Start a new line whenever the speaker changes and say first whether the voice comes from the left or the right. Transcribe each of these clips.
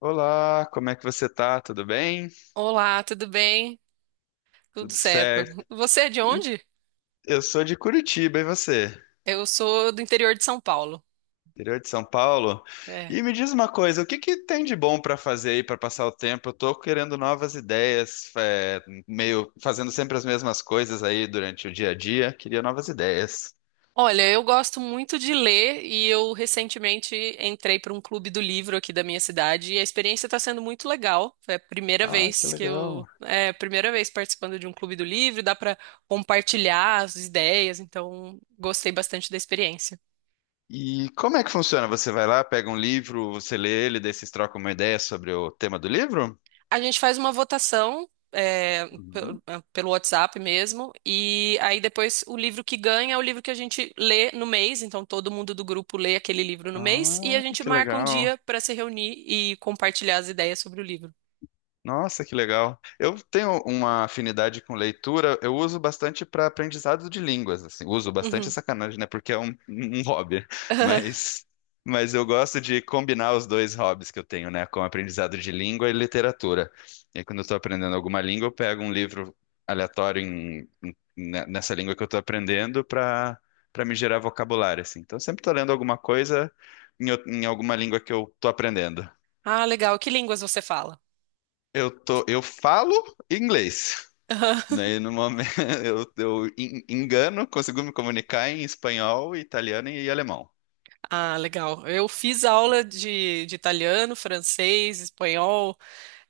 left: Olá, como é que você tá? Tudo bem?
right: Olá, tudo bem? Tudo
left: Tudo
right: certo.
left: certo?
right: Você é de
left: Em-
right: onde?
left: Eu sou de Curitiba, e você?
right: Eu sou do interior de São Paulo.
left: Interior de São Paulo?
right: É.
left: E me diz uma coisa, o que que tem de bom pra fazer aí pra passar o tempo? Eu tô querendo novas ideias, meio fazendo sempre as mesmas coisas aí durante o dia a dia. Queria novas ideias.
right: Olha, eu gosto muito de ler e eu recentemente entrei para um clube do livro aqui da minha cidade e a experiência está sendo muito legal. É a primeira
left: Ah, que
right: vez que eu,
left: legal.
right: É a primeira vez participando de um clube do livro, dá para compartilhar as ideias, então gostei bastante da experiência.
left: E como é que funciona? Você vai lá, pega um livro, você lê ele, daí vocês trocam uma ideia sobre o tema do livro?
right: A gente faz uma votação
left: Uhum.
right: pelo WhatsApp mesmo, e aí depois o livro que ganha é o livro que a gente lê no mês, então todo mundo do grupo lê aquele livro no mês, e a
left: Ah,
right: gente
left: que
right: marca um
left: legal.
right: dia para se reunir e compartilhar as ideias sobre o livro.
left: Nossa, que legal. Eu tenho uma afinidade com leitura, eu uso bastante para aprendizado de línguas, assim. Uso bastante é
right: Uhum.
left: sacanagem, né? Porque é um hobby, mas mas eu gosto de combinar os dois hobbies que eu tenho, né, com aprendizado de língua e literatura. E aí, quando eu estou aprendendo alguma língua, eu pego um livro aleatório nessa língua que eu estou aprendendo para me gerar vocabulário, assim. Então, eu sempre estou lendo alguma coisa em alguma língua que eu estou aprendendo.
right: Ah, legal. Que línguas você fala?
left: Eu falo inglês. Daí, no momento, engano, consigo me comunicar em espanhol, italiano e alemão.
right: Ah, legal. Eu fiz aula de italiano, francês, espanhol.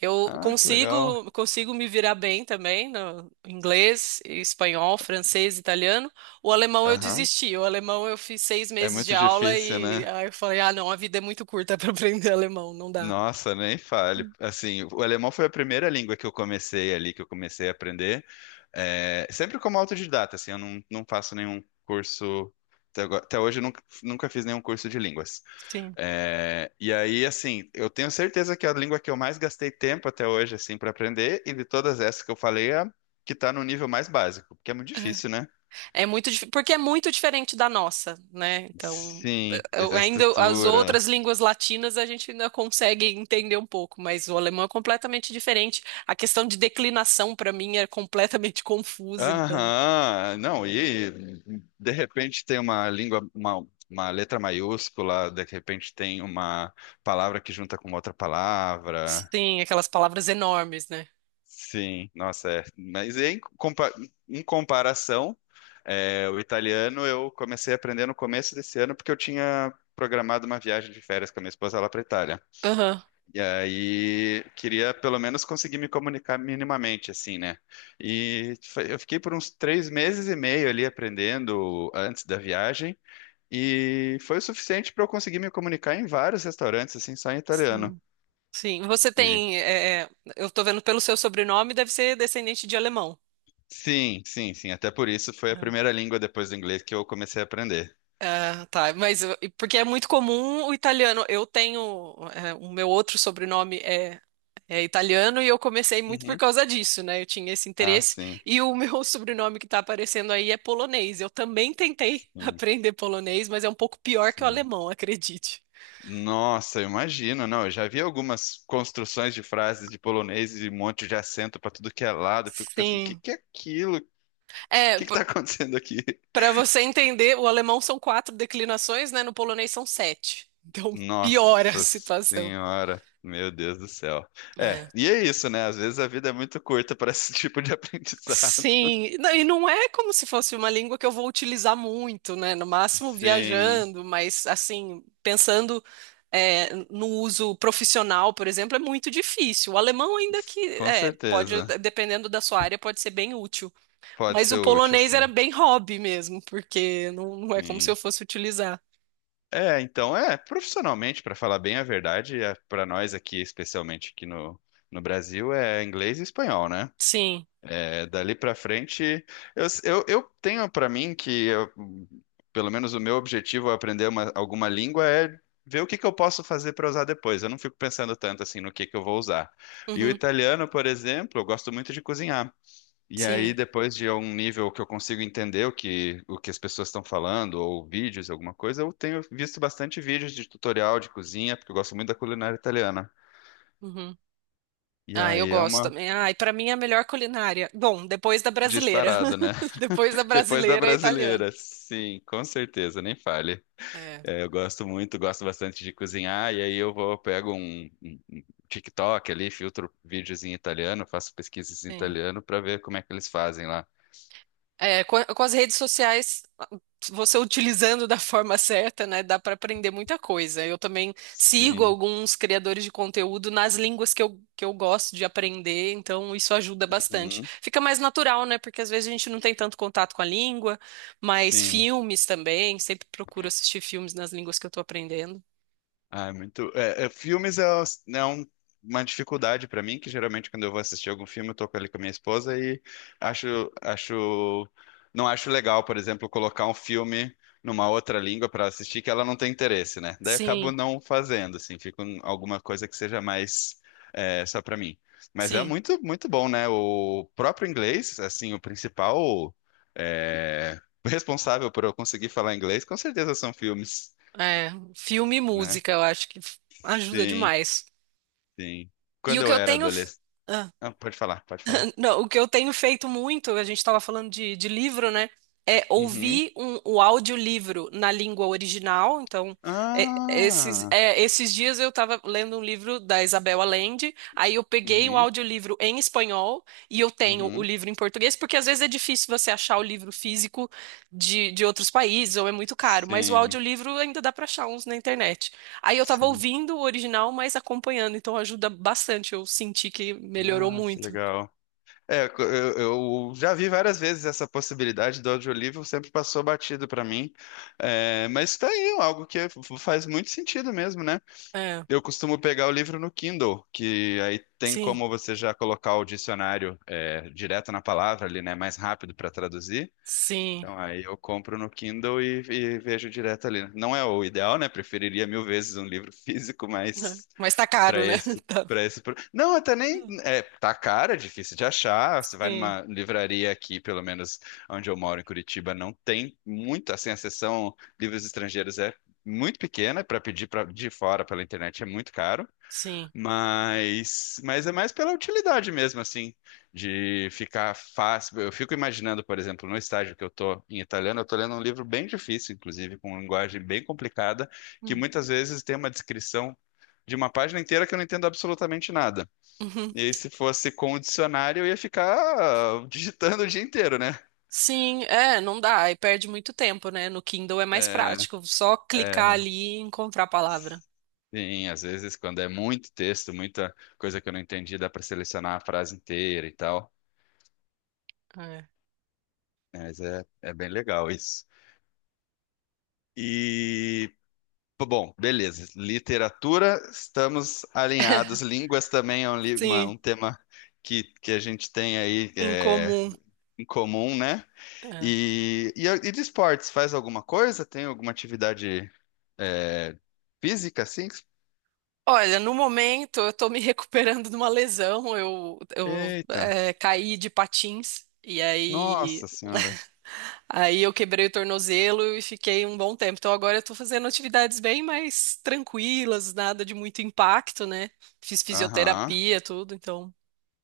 right: Eu
left: Ah, que legal.
right: consigo, consigo me virar bem também no inglês, espanhol, francês, italiano. O alemão eu
left: Aham.
right: desisti. O alemão eu fiz seis
left: É
right: meses de
left: muito
right: aula
left: difícil,
right: e
left: né?
right: aí eu falei, ah, não, a vida é muito curta para aprender alemão, não dá.
left: Nossa, nem fale. Assim, o alemão foi a primeira língua que eu comecei ali, que eu comecei a aprender. É, sempre como autodidata, assim, eu não, não faço nenhum curso. Até hoje eu nunca, nunca fiz nenhum curso de línguas.
right: Sim.
left: É, e aí, assim, eu tenho certeza que é a língua que eu mais gastei tempo até hoje, assim, para aprender, e de todas essas que eu falei, é a que tá no nível mais básico, porque é muito difícil, né?
right: É muito, porque é muito diferente da nossa, né? Então,
left: Sim, essa
right: ainda as outras
left: estrutura.
right: línguas latinas a gente ainda consegue entender um pouco, mas o alemão é completamente diferente. A questão de declinação para mim é completamente confusa, então.
left: Aham, não, e de repente tem uma língua, uma letra maiúscula, de repente tem uma palavra que junta com outra palavra.
right: Sim, aquelas palavras enormes, né?
left: Sim, nossa, é. Em comparação, o italiano eu comecei a aprender no começo desse ano porque eu tinha programado uma viagem de férias com a minha esposa lá para Itália.
right: Aham.
left: E aí queria pelo menos conseguir me comunicar minimamente, assim, né? Eu fiquei por uns três meses e meio ali aprendendo antes da viagem e foi o suficiente para eu conseguir me comunicar em vários restaurantes, assim, só em italiano.
right: Sim. Sim. Você tem. É, é, eu tô vendo pelo seu sobrenome, deve ser descendente de alemão.
left: Sim, sim, sim. Até por isso foi a
right: Aham.
left: primeira língua depois do inglês que eu comecei a aprender.
right: Ah, tá. Mas porque é muito comum o italiano. O meu outro sobrenome é italiano e eu comecei muito por
left: Uhum.
right: causa disso, né? Eu tinha esse
left: Ah,
right: interesse.
left: sim.
right: E o meu sobrenome que tá aparecendo aí é polonês. Eu também tentei
left: Sim,
right: aprender polonês, mas é um pouco pior que o
left: sim.
right: alemão, acredite.
left: Nossa, eu imagino, não. Eu já vi algumas construções de frases de polonês e um monte de acento pra tudo que é lado. Eu fico pensando, o que
right: Sim.
left: que é aquilo? O
right: É,
left: que que tá acontecendo aqui?
right: para você entender, o alemão são quatro declinações, né? No polonês são sete. Então piora a
left: Nossa
right: situação.
left: Senhora, meu Deus do céu. É,
right: É.
left: e é isso, né? Às vezes a vida é muito curta para esse tipo de aprendizado.
right: Sim, e não é como se fosse uma língua que eu vou utilizar muito, né? No máximo
left: Sim,
right: viajando, mas assim, pensando no uso profissional, por exemplo, é muito difícil. O alemão, ainda que
left: com
right: pode,
left: certeza.
right: dependendo da sua área, pode ser bem útil.
left: Pode
right: Mas
left: ser
right: o
left: útil,
right: polonês era
left: sim.
right: bem hobby mesmo, porque não é como se eu
left: Sim.
right: fosse utilizar.
left: É, então, profissionalmente, para falar bem a verdade, para nós aqui, especialmente aqui no Brasil, é inglês e espanhol, né?
right: Sim.
left: É, dali para frente, eu tenho para mim que pelo menos o meu objetivo ao aprender alguma língua é ver o que que eu posso fazer para usar depois. Eu não fico pensando tanto assim no que eu vou usar. E o
right: Uhum.
left: italiano, por exemplo, eu gosto muito de cozinhar. E aí,
right: Sim.
left: depois de um nível que eu consigo entender o que as pessoas estão falando, ou vídeos, alguma coisa, eu tenho visto bastante vídeos de tutorial de cozinha, porque eu gosto muito da culinária italiana.
right: Uhum.
left: E
right: Ah, eu
left: aí é
right: gosto
left: uma
right: também. Ah, e para mim é a melhor culinária. Bom, depois da brasileira.
left: disparada, né?
right: Depois da
left: Depois da
right: brasileira é italiano.
left: brasileira, sim, com certeza, nem fale.
right: É,
left: É, gosto bastante de cozinhar, e aí eu vou, pego um TikTok ali, filtro vídeos em italiano, faço pesquisas em
right: sim.
left: italiano para ver como é que eles fazem lá.
right: É, com as redes sociais, você utilizando da forma certa, né, dá para aprender muita coisa. Eu também sigo
left: Sim.
right: alguns criadores de conteúdo nas línguas que eu gosto de aprender, então isso ajuda bastante.
left: Uhum.
right: Fica mais natural, né, porque às vezes a gente não tem tanto contato com a língua, mas
left: Sim.
right: filmes também, sempre procuro assistir filmes nas línguas que eu estou aprendendo.
left: Ah, é muito. Filmes é, é um- uma dificuldade pra mim, que geralmente quando eu vou assistir algum filme, eu tô ali com a minha esposa e acho, acho, não acho legal, por exemplo, colocar um filme numa outra língua pra assistir que ela não tem interesse, né? Daí eu acabo
right: Sim,
left: não fazendo, assim, fico em alguma coisa que seja mais só pra mim. Mas é
right: sim.
left: muito, muito bom, né? O próprio inglês, assim, o principal responsável por eu conseguir falar inglês, com certeza são filmes,
right: É, filme e
left: né?
right: música, eu acho que ajuda
left: Sim.
right: demais.
left: Sim.
right: E
left: Quando
right: o que
left: eu
right: eu
left: era
right: tenho.
left: adolescente. Ah, pode falar, pode falar.
right: Não, o que eu tenho feito muito, a gente estava falando de livro, né? É
left: Uhum.
right: ouvir o audiolivro na língua original. Então,
left: Ah!
right: esses dias eu estava lendo um livro da Isabel Allende, aí eu peguei o
left: Uhum,
right: audiolivro em espanhol e eu tenho o
left: uhum.
right: livro em português, porque às vezes é difícil você achar o livro físico de outros países ou é muito caro, mas o
left: Sim,
right: audiolivro ainda dá para achar uns na internet. Aí eu estava
left: sim.
right: ouvindo o original, mas acompanhando, então ajuda bastante. Eu senti que melhorou
left: Ah, que
right: muito.
left: legal. É, co- eu, eu já vi várias vezes essa possibilidade do audiolivro, sempre passou batido pra mim. É, mas tá aí, algo que faz muito sentido mesmo, né?
right: É.
left: Eu costumo pegar o livro no Kindle, que aí tem
right: Sim,
left: como você já colocar o dicionário direto na palavra ali, né? Mais rápido para traduzir.
right: sim.
left: Então, aí eu compro no Kindle e vejo direto ali, né? Não é o ideal, né? Preferiria mil vezes um livro físico, mas
right: Mas tá caro, né? Tá.
left: para esse, pro- não, até nem é, tá cara, difícil de achar. Você vai
right: Sim,
left: numa livraria aqui, pelo menos onde eu moro em Curitiba, não tem muito, assim, a seção livros estrangeiros é muito pequena, para pedir de fora pela internet é muito caro.
right: sim.
left: Mas é mais pela utilidade mesmo, assim, de ficar fácil. Eu fico imaginando, por exemplo, no estágio que eu tô em italiano, eu tô lendo um livro bem difícil, inclusive, com linguagem bem complicada, que
right: Hum.
left: muitas vezes tem uma descrição de uma página inteira que eu não entendo absolutamente nada.
right: Uhum.
left: E aí, se fosse com o dicionário, eu ia ficar ah, digitando o dia inteiro, né?
right: Sim, não dá. E perde muito tempo, né? No Kindle é mais
left: É,
right: prático. Só clicar
left: é,
right: ali e encontrar a palavra.
left: sim, às vezes quando é muito texto, muita coisa que eu não entendi, dá para selecionar a frase inteira e tal.
right: É.
left: Mas é bem legal isso. E, bom, beleza. Literatura, estamos alinhados. Línguas também é
right: Sim,
left: um tema que a gente tem aí
right: incomum.
left: em comum, né?
right: É.
left: E de esportes, faz alguma coisa? Tem alguma atividade é, física, assim?
right: Olha, no momento eu tô me recuperando de uma lesão. Eu, eu
left: Eita,
right: é, caí de patins. E aí.
left: nossa senhora.
right: Aí eu quebrei o tornozelo e fiquei um bom tempo. Então agora eu tô fazendo atividades bem mais tranquilas, nada de muito impacto, né? Fiz
left: Aham.
right: fisioterapia, tudo, então.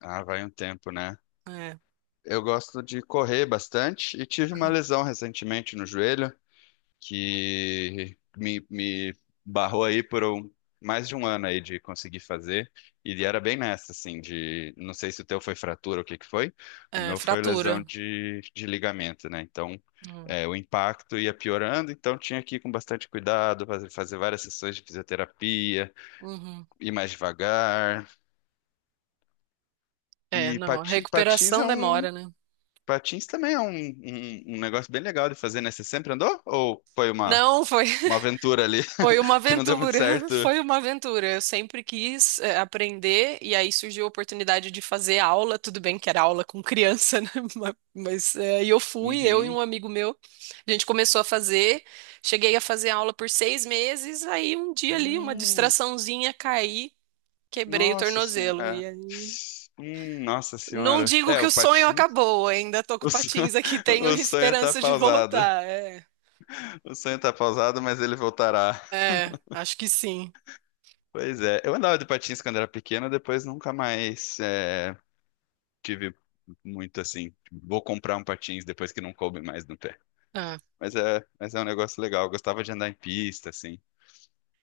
left: Ah, vai um tempo, né?
right: É,
left: Eu gosto de correr bastante e tive uma
right: Aham.
left: lesão recentemente no joelho, me barrou aí mais de um ano aí de conseguir fazer. E era bem nessa, assim, de não sei se o teu foi fratura ou o que que foi. O
right: é
left: meu foi lesão
right: fratura.
left: de ligamento, né? Então,
right: Hum,
left: o impacto ia piorando, então tinha que ir com bastante cuidado, fazer várias sessões de fisioterapia,
right: uhum.
left: ir mais devagar.
right: É, não, a
left: Patins é
right: recuperação
left: um.
right: demora, né?
left: Patins também é um negócio bem legal de fazer, né? Você sempre andou? Ou foi
right: Não, foi.
left: uma aventura ali
right: Foi uma
left: que não deu muito
right: aventura,
left: certo?
right: foi uma aventura. Eu sempre quis aprender e aí surgiu a oportunidade de fazer aula. Tudo bem que era aula com criança, né? Mas e eu fui, eu e
left: Uhum.
right: um amigo meu. A gente começou a fazer, cheguei a fazer aula por 6 meses. Aí um dia ali, uma
left: Hum,
right: distraçãozinha, caí, quebrei o
left: nossa senhora.
right: tornozelo.
left: É.
right: E aí,
left: Nossa
right: não
left: senhora.
right: digo
left: É,
right: que
left: o
right: o sonho
left: Patins.
right: acabou, ainda tô com
left: O sonho,
right: patins aqui, tenho
left: o sonho tá
right: esperança de
left: pausado.
right: voltar. É,
left: O sonho tá pausado, mas ele voltará.
right: é, acho que sim.
left: Pois é. Eu andava de patins quando era pequeno, depois nunca mais tive muito assim. Vou comprar um patins depois que não coube mais no pé.
right: Ah.
left: Mas é um negócio legal. Eu gostava de andar em pista, assim.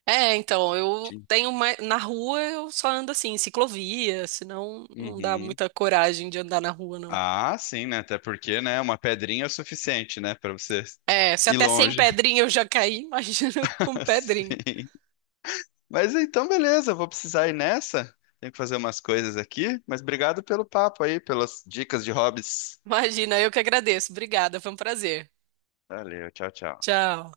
right: É, então, eu
left: Tinha-
right: tenho mais. Na rua eu só ando assim, em ciclovia, senão não dá
left: Uhum.
right: muita coragem de andar na rua, não.
left: Ah, sim, né? Até porque, né? Uma pedrinha é o suficiente, né? Pra você
right: É, se
left: ir
right: até sem
left: longe.
right: pedrinha eu já caí, imagina com pedrinha.
left: Sim. Mas então, beleza, eu vou precisar ir nessa. Tenho que fazer umas coisas aqui, mas obrigado pelo papo aí, pelas dicas de hobbies.
right: Imagina, eu que agradeço. Obrigada, foi um prazer.
left: Valeu, tchau, tchau.
right: Tchau.